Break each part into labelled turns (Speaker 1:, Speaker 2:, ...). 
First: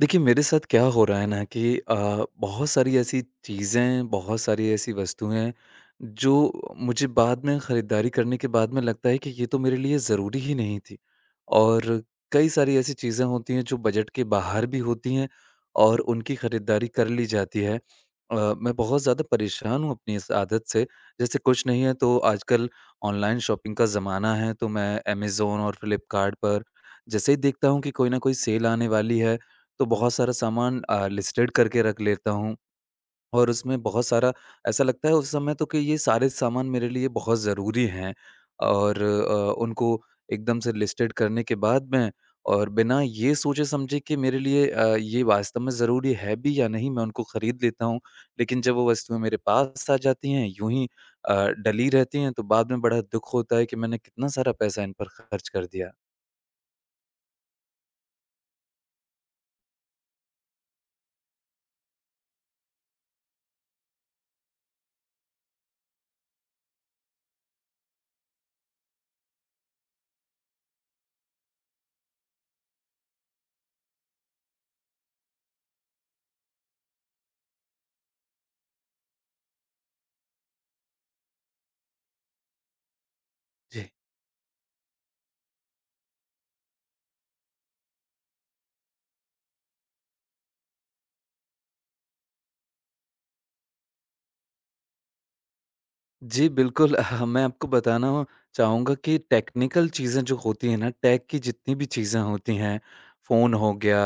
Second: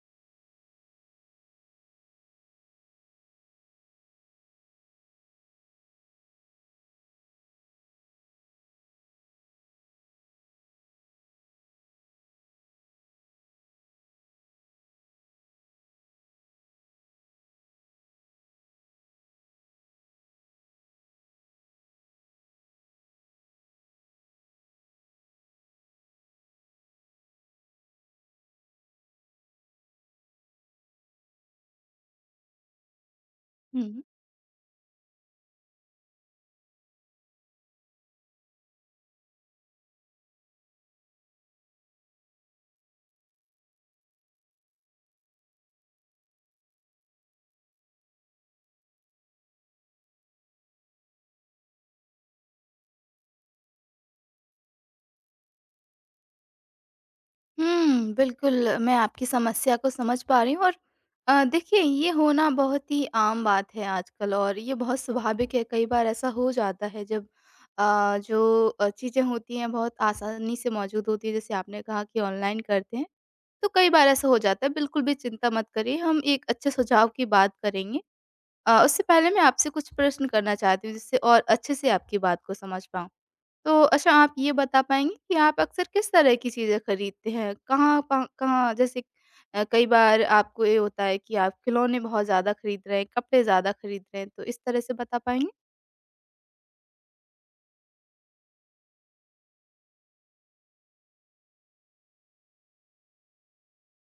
Speaker 1: देखिए, मेरे साथ क्या हो रहा है ना कि बहुत सारी ऐसी चीज़ें, बहुत सारी ऐसी वस्तुएँ जो मुझे बाद में खरीदारी करने के बाद में लगता है कि ये तो मेरे लिए ज़रूरी ही नहीं थी। और कई सारी ऐसी चीज़ें होती हैं जो बजट के बाहर भी होती हैं और उनकी खरीदारी कर ली जाती है। मैं बहुत ज़्यादा परेशान हूँ अपनी इस आदत से। जैसे कुछ नहीं है तो आजकल ऑनलाइन शॉपिंग का ज़माना है, तो मैं अमेज़न और फ्लिपकार्ट पर जैसे ही देखता हूँ कि कोई ना कोई सेल आने वाली है तो बहुत सारा सामान लिस्टेड करके रख लेता हूँ और उसमें
Speaker 2: हुँ।
Speaker 1: बहुत सारा ऐसा लगता है उस समय तो कि ये सारे सामान मेरे लिए बहुत ज़रूरी हैं, और उनको एकदम से लिस्टेड करने के बाद मैं, और बिना ये सोचे समझे कि मेरे लिए ये वास्तव में ज़रूरी है भी या नहीं, मैं उनको ख़रीद लेता हूँ। लेकिन जब वो वस्तुएं मेरे पास आ जाती हैं यूं ही डली रहती हैं तो बाद में बड़ा दुख होता है कि मैंने कितना सारा पैसा इन पर खर्च कर दिया।
Speaker 2: हुँ, बिल्कुल मैं आपकी समस्या को समझ पा रही हूँ। और देखिए, ये होना बहुत ही आम बात है आजकल, और ये बहुत स्वाभाविक है। कई बार ऐसा हो जाता है, जब जो चीज़ें होती हैं बहुत आसानी से मौजूद होती हैं, जैसे आपने कहा कि ऑनलाइन करते हैं, तो कई बार ऐसा हो जाता है। बिल्कुल भी चिंता मत करिए, हम एक अच्छे सुझाव की बात करेंगे। उससे पहले मैं आपसे कुछ प्रश्न करना चाहती हूँ, जिससे और अच्छे से आपकी बात को समझ पाऊँ। तो
Speaker 1: जी।
Speaker 2: अच्छा, आप ये बता पाएँगे कि आप अक्सर किस तरह की चीज़ें खरीदते हैं? कहाँ, जैसे कई बार आपको ये होता है कि आप खिलौने बहुत ज़्यादा खरीद रहे हैं, कपड़े ज़्यादा खरीद रहे हैं, तो इस तरह से बता पाएँगे?
Speaker 1: जी, बिल्कुल। मैं आपको बताना चाहूँगा कि टेक्निकल चीज़ें जो होती हैं ना, टेक की जितनी भी चीज़ें होती हैं, फ़ोन हो गया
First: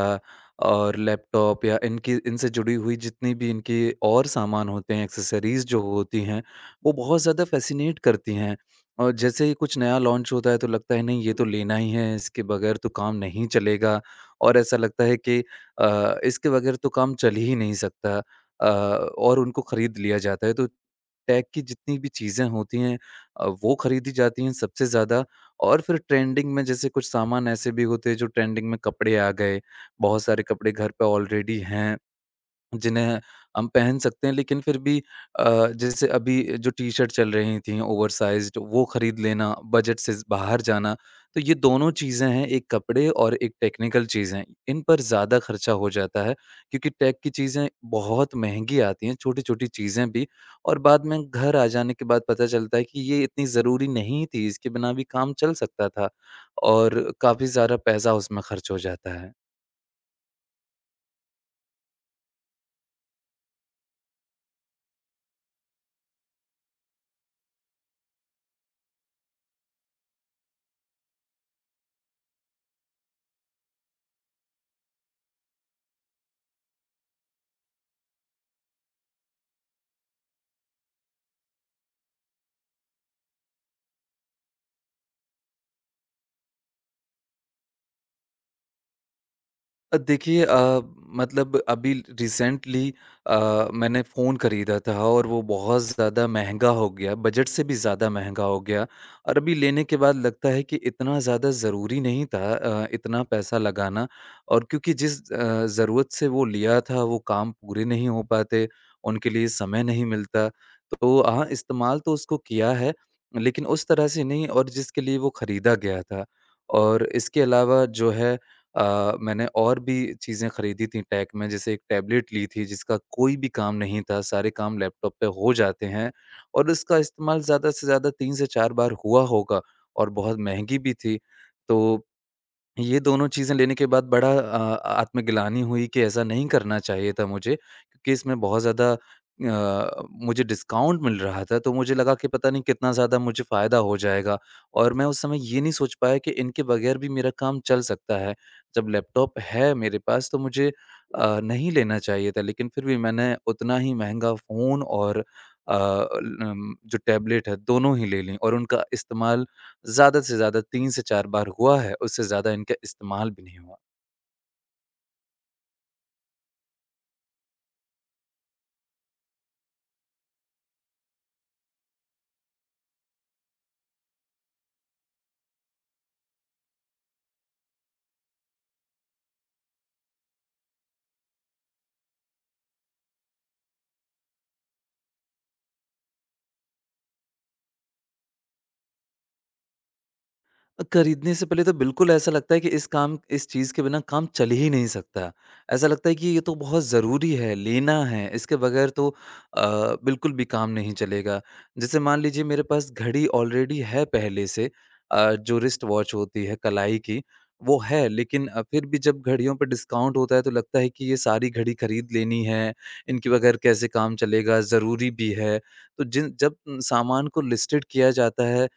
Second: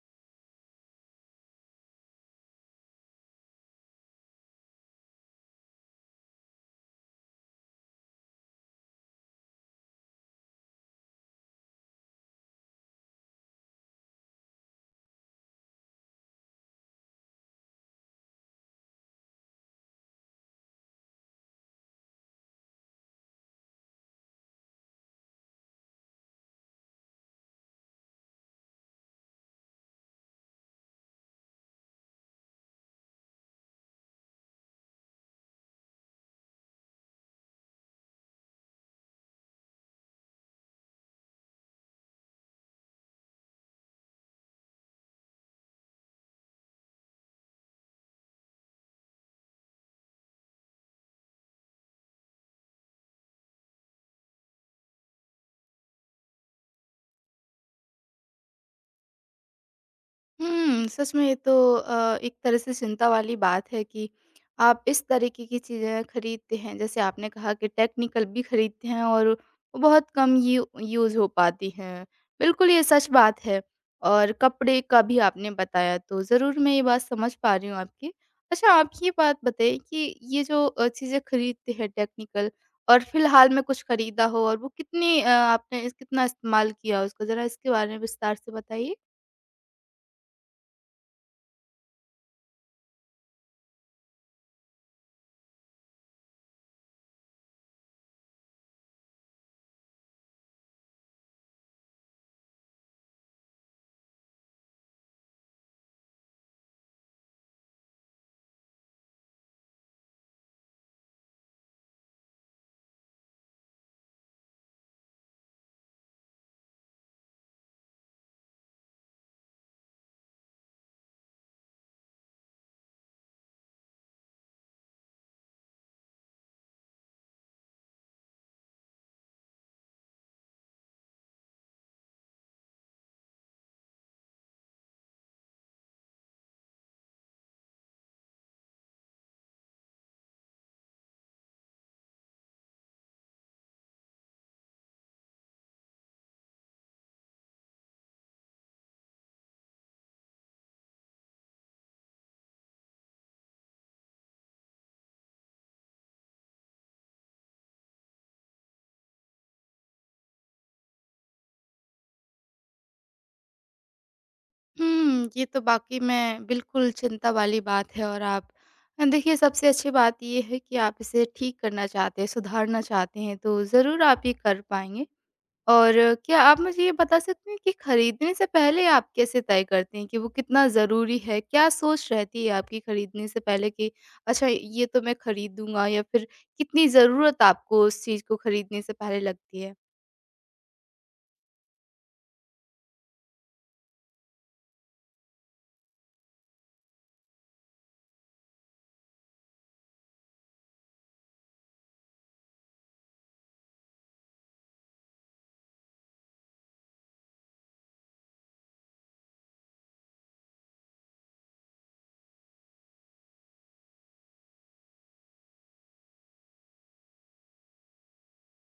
Speaker 1: और लैपटॉप, या इनकी इनसे जुड़ी हुई जितनी भी इनकी और सामान होते हैं, एक्सेसरीज़ जो होती हैं, वो बहुत ज़्यादा फ़ैसिनेट करती हैं। और जैसे ही कुछ नया लॉन्च होता है, तो लगता है नहीं, ये तो लेना ही है, इसके बगैर तो काम नहीं चलेगा, और ऐसा लगता है कि इसके बगैर तो काम चल ही नहीं सकता, और उनको खरीद लिया जाता है। तो टेक की जितनी भी चीज़ें होती हैं वो खरीदी जाती हैं सबसे ज़्यादा, और फिर ट्रेंडिंग में जैसे कुछ सामान ऐसे भी होते हैं, जो ट्रेंडिंग में कपड़े आ गए, बहुत सारे कपड़े घर पे ऑलरेडी हैं। जिन्हें हम पहन सकते हैं, लेकिन फिर भी अ, जैसे अभी जो टी-शर्ट चल रही थी ओवरसाइज़्ड, वो खरीद लेना, बजट से बाहर जाना, तो ये दोनों चीज़ें हैं, एक कपड़े और एक टेक्निकल चीज़ें। इन पर ज़्यादा खर्चा हो जाता है, क्योंकि टेक की चीज़ें बहुत महँगी आती हैं, छोटी-छोटी चीज़ें भी, और बाद में घर आ जाने के बाद पता चलता है कि ये इतनी ज़रूरी नहीं थी, इसके बिना भी काम चल सकता था, और काफ़ी सारा पैसा उसमें खर्च हो जाता है।
Speaker 2: हुँ, सच में ये तो एक तरह से चिंता वाली बात है कि आप इस तरीके की चीज़ें खरीदते हैं। जैसे आपने कहा कि टेक्निकल भी खरीदते हैं, और वो बहुत कम यू यूज़ हो पाती हैं। बिल्कुल, ये सच बात है। और कपड़े का भी आपने बताया, तो ज़रूर मैं ये बात समझ पा रही हूँ आपकी। अच्छा, आप ये बात बताइए कि ये जो चीज़ें खरीदते हैं टेक्निकल, और फिलहाल में कुछ खरीदा हो, और वो कितनी आपने इस कितना इस्तेमाल किया उसका, ज़रा इसके बारे में विस्तार से बताइए?
Speaker 1: देखिए, मतलब अभी रिसेंटली अ, मैंने फ़ोन खरीदा था और वो बहुत ज़्यादा महँगा हो गया, बजट से भी ज़्यादा महँगा हो गया, और अभी लेने के बाद लगता है कि इतना ज़्यादा ज़रूरी नहीं था इतना पैसा लगाना, और क्योंकि जिस ज़रूरत से वो लिया था, वो काम पूरे नहीं हो पाते, उनके लिए समय नहीं मिलता। तो हाँ, इस्तेमाल तो उसको किया है, लेकिन उस तरह से नहीं और जिसके लिए वो खरीदा गया था। और इसके अलावा जो है, मैंने और भी चीज़ें खरीदी थी टेक में, जैसे एक टैबलेट ली थी जिसका कोई भी काम नहीं था, सारे काम लैपटॉप पे हो जाते हैं, और उसका इस्तेमाल ज़्यादा से ज़्यादा 3 से 4 बार हुआ होगा, और बहुत महँगी भी थी। तो ये दोनों चीज़ें लेने के बाद बड़ा आत्मग्लानि हुई कि ऐसा नहीं करना चाहिए था मुझे, क्योंकि इसमें बहुत ज़्यादा मुझे डिस्काउंट मिल रहा था, तो मुझे लगा कि पता नहीं कितना ज़्यादा मुझे फ़ायदा हो जाएगा, और मैं उस समय ये नहीं सोच पाया कि इनके बगैर भी मेरा काम चल सकता है। जब लैपटॉप है मेरे पास तो मुझे नहीं लेना चाहिए था, लेकिन फिर भी मैंने उतना ही महँगा फ़ोन और जो टैबलेट है, दोनों ही ले लीं, और उनका इस्तेमाल ज़्यादा से ज़्यादा 3 से 4 बार हुआ है, उससे ज़्यादा इनका इस्तेमाल भी नहीं हुआ।
Speaker 2: हुँ, ये तो वाक़ई में बिल्कुल चिंता वाली बात है। और आप देखिए, सबसे अच्छी बात ये है कि आप इसे ठीक करना चाहते हैं, सुधारना चाहते हैं, तो ज़रूर आप ये कर पाएँगे। और क्या आप मुझे ये बता सकते हैं कि खरीदने से पहले आप कैसे तय करते हैं कि वो कितना ज़रूरी है? क्या सोच रहती है आपकी खरीदने से पहले कि अच्छा ये तो मैं खरीदूँगा, या फिर कितनी ज़रूरत आपको उस चीज़ को खरीदने से पहले लगती है?
Speaker 1: खरीदने से पहले तो बिल्कुल ऐसा लगता है कि इस चीज़ के बिना काम चल ही नहीं सकता। ऐसा लगता है कि ये तो बहुत ज़रूरी है, लेना है, इसके बगैर तो अ, बिल्कुल भी काम नहीं चलेगा। जैसे मान लीजिए मेरे पास घड़ी ऑलरेडी है पहले से, जो रिस्ट वॉच होती है कलाई की, वो है, लेकिन फिर भी जब घड़ियों पे डिस्काउंट होता है तो लगता है कि ये सारी घड़ी खरीद लेनी है, इनके बगैर कैसे काम चलेगा, ज़रूरी भी है। तो जिन जब सामान को लिस्टेड किया जाता है,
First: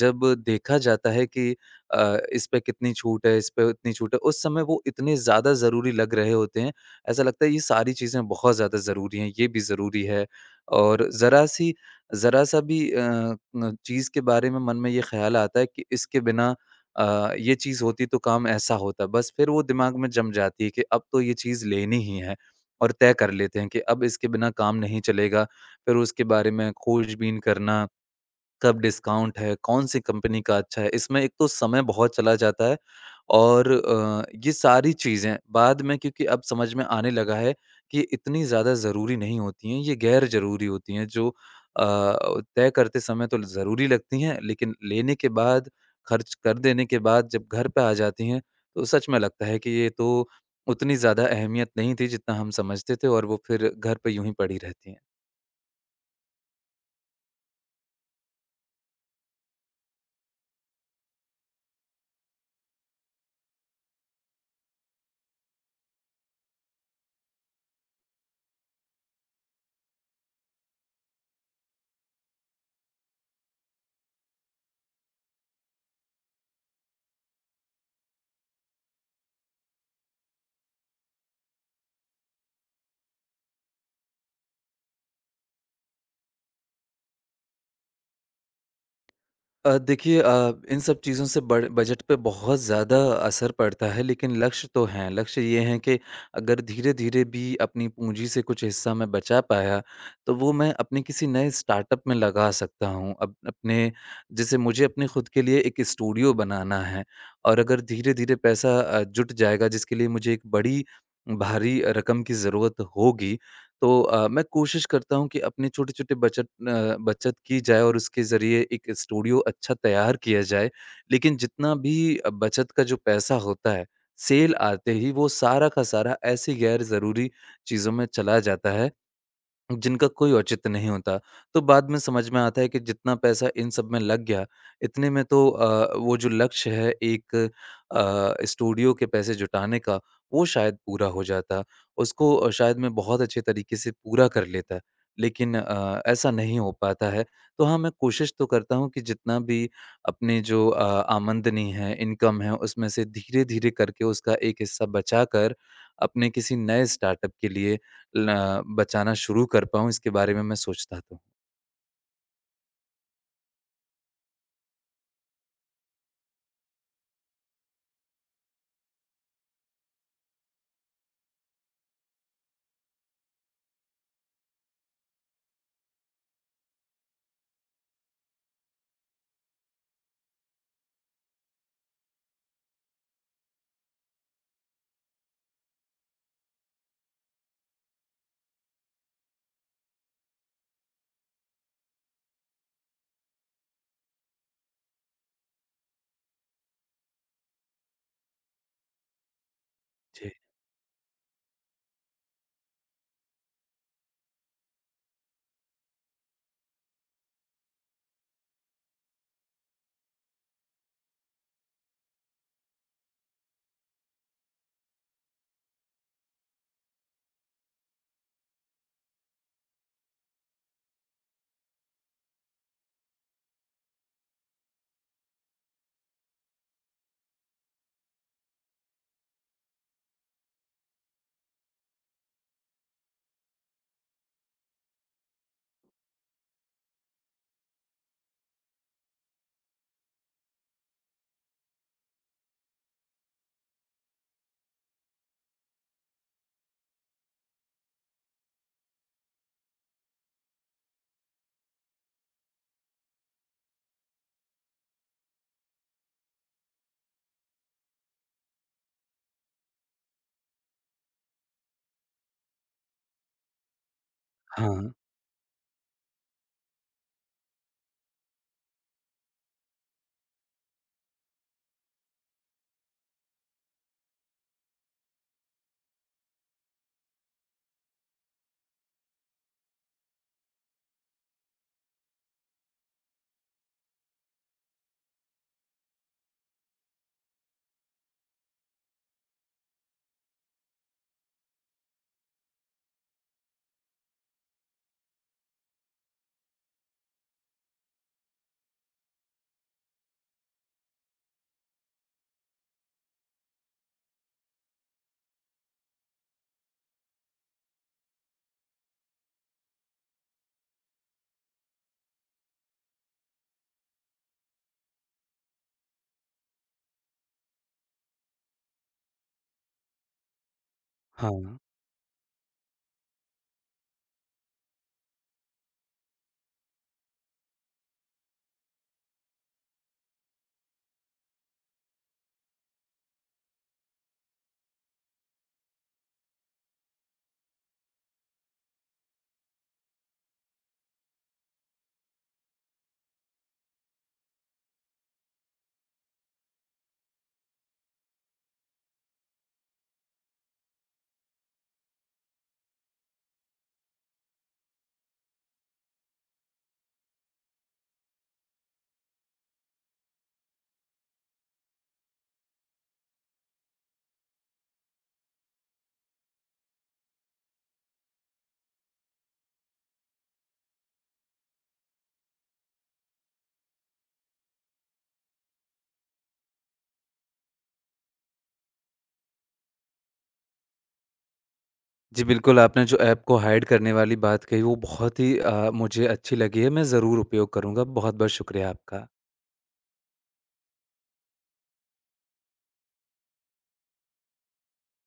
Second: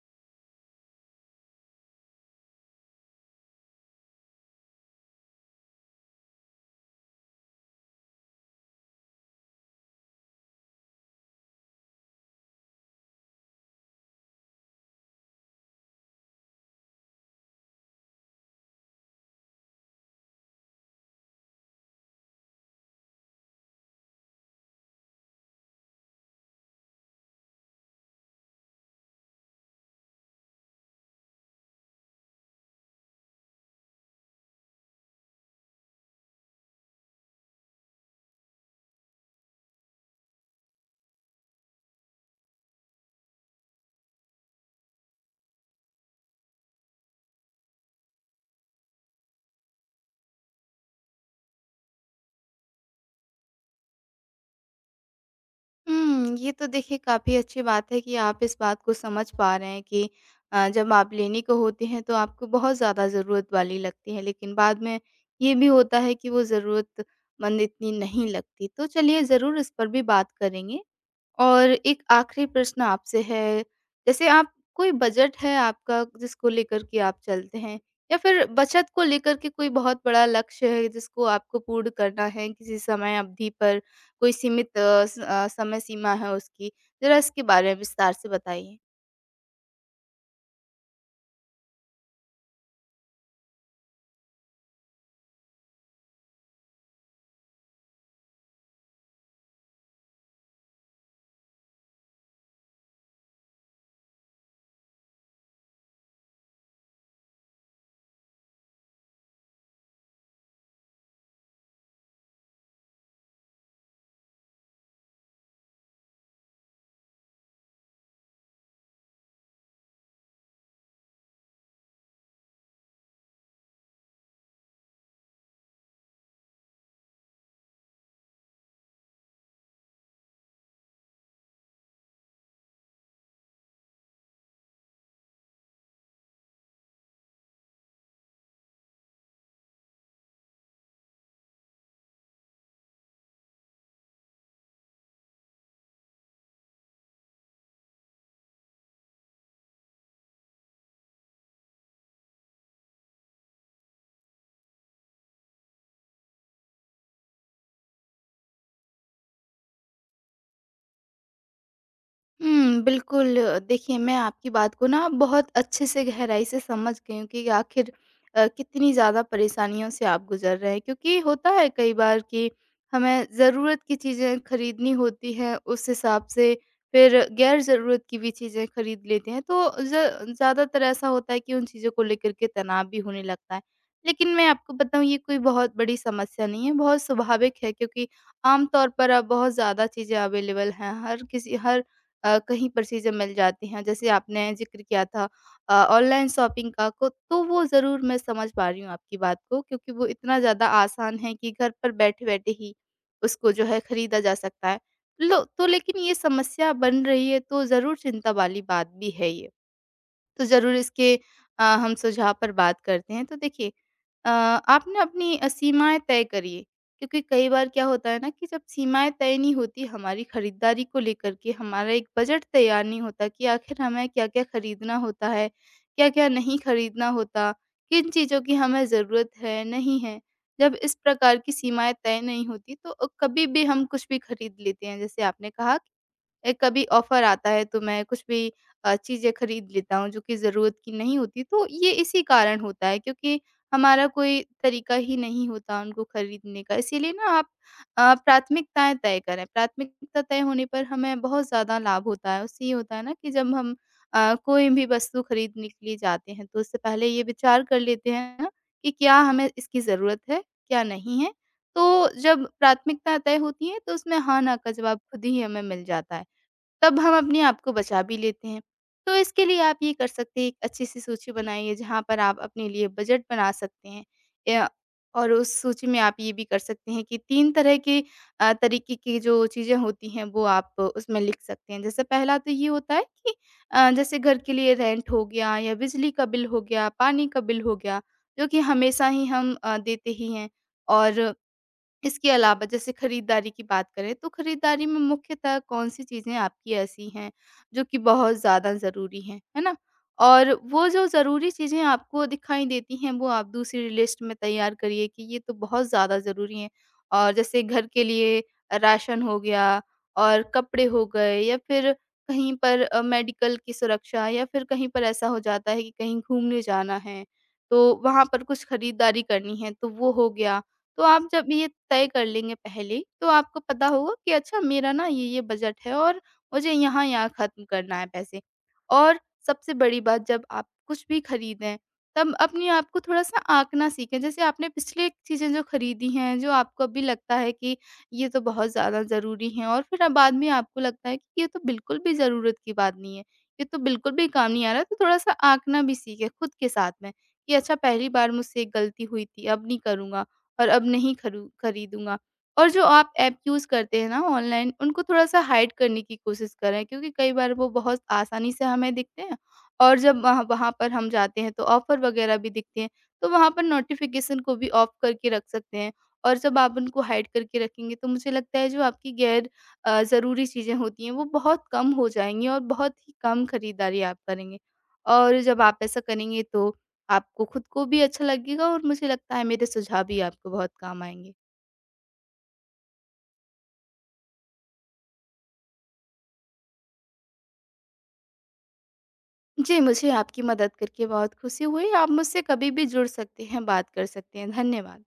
Speaker 1: जब देखा जाता है कि इस पे कितनी छूट है, इस पे इतनी छूट है, उस समय वो इतने ज़्यादा ज़रूरी लग रहे होते हैं, ऐसा लगता है ये सारी चीज़ें बहुत ज़्यादा ज़रूरी हैं, ये भी ज़रूरी है, और ज़रा-सी ज़रा-सा भी अ, न चीज़ के बारे में मन में ये ख़्याल आता है कि इसके बिना ये चीज़ होती तो काम ऐसा होता। बस फिर वो दिमाग में जम जाती है कि अब तो ये चीज़ लेनी ही है, और तय कर लेते हैं कि अब इसके बिना काम नहीं चलेगा। फिर उसके बारे में खोजबीन करना, कब डिस्काउंट है, कौन-सी कंपनी का अच्छा है, इसमें एक तो समय बहुत चला जाता है, और ये सारी चीज़ें बाद में, क्योंकि अब समझ में आने लगा है कि इतनी ज़्यादा ज़रूरी नहीं होती हैं, ये गैर ज़रूरी होती हैं, जो अ, तय करते समय तो ज़रूरी लगती हैं, लेकिन लेने के बाद, खर्च कर देने के बाद जब घर पे आ जाती हैं, तो सच में लगता है कि ये तो उतनी ज़्यादा अहमियत नहीं थी जितना हम समझते थे, और वो फिर घर पे यूँ ही पड़ी रहती हैं।
Speaker 2: हुँ, ये तो देखिए काफ़ी अच्छी बात है कि आप इस बात को समझ पा रहे हैं कि जब आप लेने को होती हैं तो आपको बहुत ज़्यादा ज़रूरत वाली लगती है, लेकिन बाद में ये भी होता है कि वो ज़रूरतमंद इतनी नहीं लगती। तो चलिए, ज़रूर इस पर भी बात करेंगे। और एक आखिरी प्रश्न आपसे है, जैसे आप, कोई बजट है आपका जिसको लेकर के आप चलते हैं? या फिर बचत को लेकर के कोई बहुत बड़ा लक्ष्य है जिसको आपको पूर्ण करना है किसी समय अवधि पर, कोई सीमित समय सीमा है उसकी? ज़रा इसके बारे में विस्तार से बताइए।
Speaker 1: देखिए, इन सब चीज़ों से बड़ बजट पे बहुत ज़्यादा असर पड़ता है, लेकिन लक्ष्य तो हैं। लक्ष्य ये हैं कि अगर धीरे-धीरे भी अपनी पूँजी से कुछ हिस्सा मैं बचा पाया, तो वो मैं अपने किसी नए स्टार्टअप में लगा सकता हूँ। अप अपने, जैसे मुझे अपने खुद के लिए एक स्टूडियो बनाना है, और अगर धीरे-धीरे पैसा जुट जाएगा, जिसके लिए मुझे एक बड़ी भारी रकम की ज़रूरत होगी, तो मैं कोशिश करता हूँ कि अपने छोटे-छोटे बचत की जाए और उसके ज़रिए एक स्टूडियो अच्छा तैयार किया जाए। लेकिन जितना भी बचत का जो पैसा होता है, सेल आते ही वो सारा का सारा ऐसी गैर ज़रूरी चीज़ों में चला जाता है, जिनका कोई औचित्य नहीं होता। तो बाद में समझ में आता है कि जितना पैसा इन सब में लग गया, इतने में तो वो जो लक्ष्य है, एक स्टूडियो के पैसे जुटाने का, वो शायद पूरा हो जाता। उसको शायद मैं बहुत अच्छे तरीके से पूरा कर लेता। लेकिन ऐसा नहीं हो पाता है। तो हाँ, मैं कोशिश तो करता हूँ कि जितना भी अपने जो आमदनी है, इनकम है, उसमें से धीरे-धीरे करके उसका एक हिस्सा बचाकर अपने किसी नए स्टार्टअप के लिए ल बचाना शुरू कर पाऊँ, इसके बारे में मैं सोचता तो हूँ।
Speaker 2: हुँ, बिल्कुल। देखिए, मैं आपकी बात को ना बहुत अच्छे से गहराई से समझ गई हूँ कि आखिर कितनी ज़्यादा परेशानियों से आप गुज़र रहे हैं। क्योंकि होता है कई बार कि हमें ज़रूरत की चीज़ें खरीदनी होती हैं, उस हिसाब से फिर गैर ज़रूरत की भी चीज़ें खरीद लेते हैं। तो ज़ ज़्यादातर ऐसा होता है कि उन चीज़ों को लेकर के तनाव भी होने लगता है। लेकिन मैं आपको बताऊँ, ये कोई बहुत बड़ी समस्या नहीं है, बहुत स्वाभाविक है। क्योंकि आम तौर पर अब बहुत ज़्यादा चीज़ें अवेलेबल हैं। हर कहीं पर चीज़ें मिल जाती हैं। जैसे आपने ज़िक्र किया था ऑनलाइन शॉपिंग का को, तो वो ज़रूर मैं समझ पा रही हूँ आपकी बात को, क्योंकि वो
Speaker 1: जी।
Speaker 2: इतना ज़्यादा आसान है कि घर पर बैठे-बैठे ही उसको जो है खरीदा जा सकता है। लो तो, लेकिन ये समस्या बन रही है तो ज़रूर चिंता वाली बात भी है ये। तो ज़रूर इसके हम सुझाव पर बात करते हैं। तो देखिए, आप ना अपनी सीमाएँ तय करिए, क्योंकि कई बार क्या होता है ना कि जब सीमाएँ तय नहीं होती हमारी खरीदारी को लेकर के, हमारा एक बजट तैयार नहीं होता कि आखिर हमें क्या-क्या खरीदना होता है, क्या-क्या नहीं खरीदना होता, किन चीज़ों की हमें ज़रूरत है, नहीं है। जब इस प्रकार की सीमाएँ तय नहीं होती, तो कभी भी हम कुछ भी खरीद लेते हैं। जैसे आपने कहा, कभी ऑफर आता है तो मैं कुछ भी चीज़ें खरीद लेता हूँ, जो कि ज़रूरत की नहीं होती। तो ये इसी कारण होता है, क्योंकि हमारा कोई तरीका ही नहीं होता उनको खरीदने का। इसीलिए ना आप प्राथमिकताएँ तय करें। प्राथमिकता तय होने पर हमें बहुत ज़्यादा लाभ होता है। उससे ये होता है ना कि जब हम कोई भी वस्तु खरीदने के लिए जाते हैं, तो उससे पहले ये विचार कर लेते हैं ना कि क्या हमें इसकी ज़रूरत है, क्या नहीं है। तो जब प्राथमिकता तय होती है, तो उसमें हाँ, ना का
Speaker 1: हाँ,
Speaker 2: जवाब खुद ही हमें मिल जाता है। तब हम अपने आप को बचा भी लेते हैं। तो इसके लिए आप ये कर सकते हैं, एक अच्छी-सी सूची बनाइए जहाँ पर आप अपने लिए बजट बना सकते हैं। या और उस सूची में आप ये भी कर सकते हैं कि 3 तरह के तरीके की जो चीज़ें होती हैं, वो आप उसमें लिख सकते हैं। जैसे पहला तो ये होता है कि जैसे घर के लिए रेंट हो गया, या बिजली का बिल हो गया, पानी का बिल हो गया, जो कि हमेशा ही हम देते ही हैं। और इसके अलावा जैसे खरीदारी की बात करें, तो खरीदारी में मुख्यतः कौन सी चीज़ें आपकी ऐसी हैं जो कि बहुत ज़्यादा ज़रूरी हैं, है ना? और वो जो ज़रूरी चीज़ें आपको दिखाई देती हैं, वो आप दूसरी लिस्ट में तैयार करिए कि ये तो बहुत ज़्यादा ज़रूरी हैं। और जैसे घर के लिए राशन हो गया, और कपड़े हो गए, या फिर कहीं पर मेडिकल की सुरक्षा, या फिर कहीं पर ऐसा हो जाता है कि कहीं घूमने जाना है, तो वहाँ पर कुछ खरीदारी करनी है, तो वो हो गया। तो आप
Speaker 1: हाँ।
Speaker 2: जब ये तय कर लेंगे पहले, तो आपको पता होगा कि अच्छा मेरा ना ये-ये बजट है, और मुझे यहाँ-यहाँ ख़त्म करना है पैसे। और सबसे बड़ी बात, जब आप कुछ भी खरीदें, तब अपने आप को थोड़ा-सा आँकना सीखें। जैसे आपने पिछले चीज़ें जो खरीदी हैं, जो आपको अभी लगता है कि ये तो बहुत ज़्यादा ज़रूरी हैं, और फिर अब बाद में आपको लगता है कि ये तो बिल्कुल भी ज़रूरत की बात नहीं है, ये तो बिल्कुल भी काम नहीं आ रहा, तो थोड़ा-सा आँकना भी सीखें खुद के साथ में कि अच्छा पहली बार मुझसे ये गलती हुई थी, अब नहीं करूँगा। और अब नहीं खरू खरीदूँगा। और जो आप ऐप यूज़ करते हैं ना ऑनलाइन, उनको थोड़ा-सा हाइड करने की कोशिश करें, क्योंकि कई बार वो बहुत आसानी से हमें दिखते हैं, और जब वहाँ वहाँ पर हम जाते हैं तो ऑफ़र वग़ैरह भी दिखते हैं, तो वहाँ पर नोटिफ़िकेशन को भी ऑफ करके रख सकते हैं। और जब आप उनको हाइड करके रखेंगे, तो मुझे लगता है जो आपकी गैर ज़रूरी चीज़ें होती हैं वो बहुत कम हो जाएँगी, और बहुत ही कम खरीदारी आप करेंगे। और जब आप ऐसा करेंगे, तो आपको खुद को भी अच्छा लगेगा, और मुझे लगता है मेरे सुझाव भी आपको बहुत काम आएँगे।
Speaker 1: जी, बिल्कुल, आपने जो ऐप को हाइड करने वाली बात कही वो बहुत ही मुझे अच्छी लगी है, मैं ज़रूर उपयोग करूँगा। बहुत-बहुत शुक्रिया आपका।
Speaker 2: जी, मुझे आपकी मदद करके बहुत खुशी हुई। आप मुझसे कभी भी जुड़ सकते हैं, बात कर सकते हैं। धन्यवाद।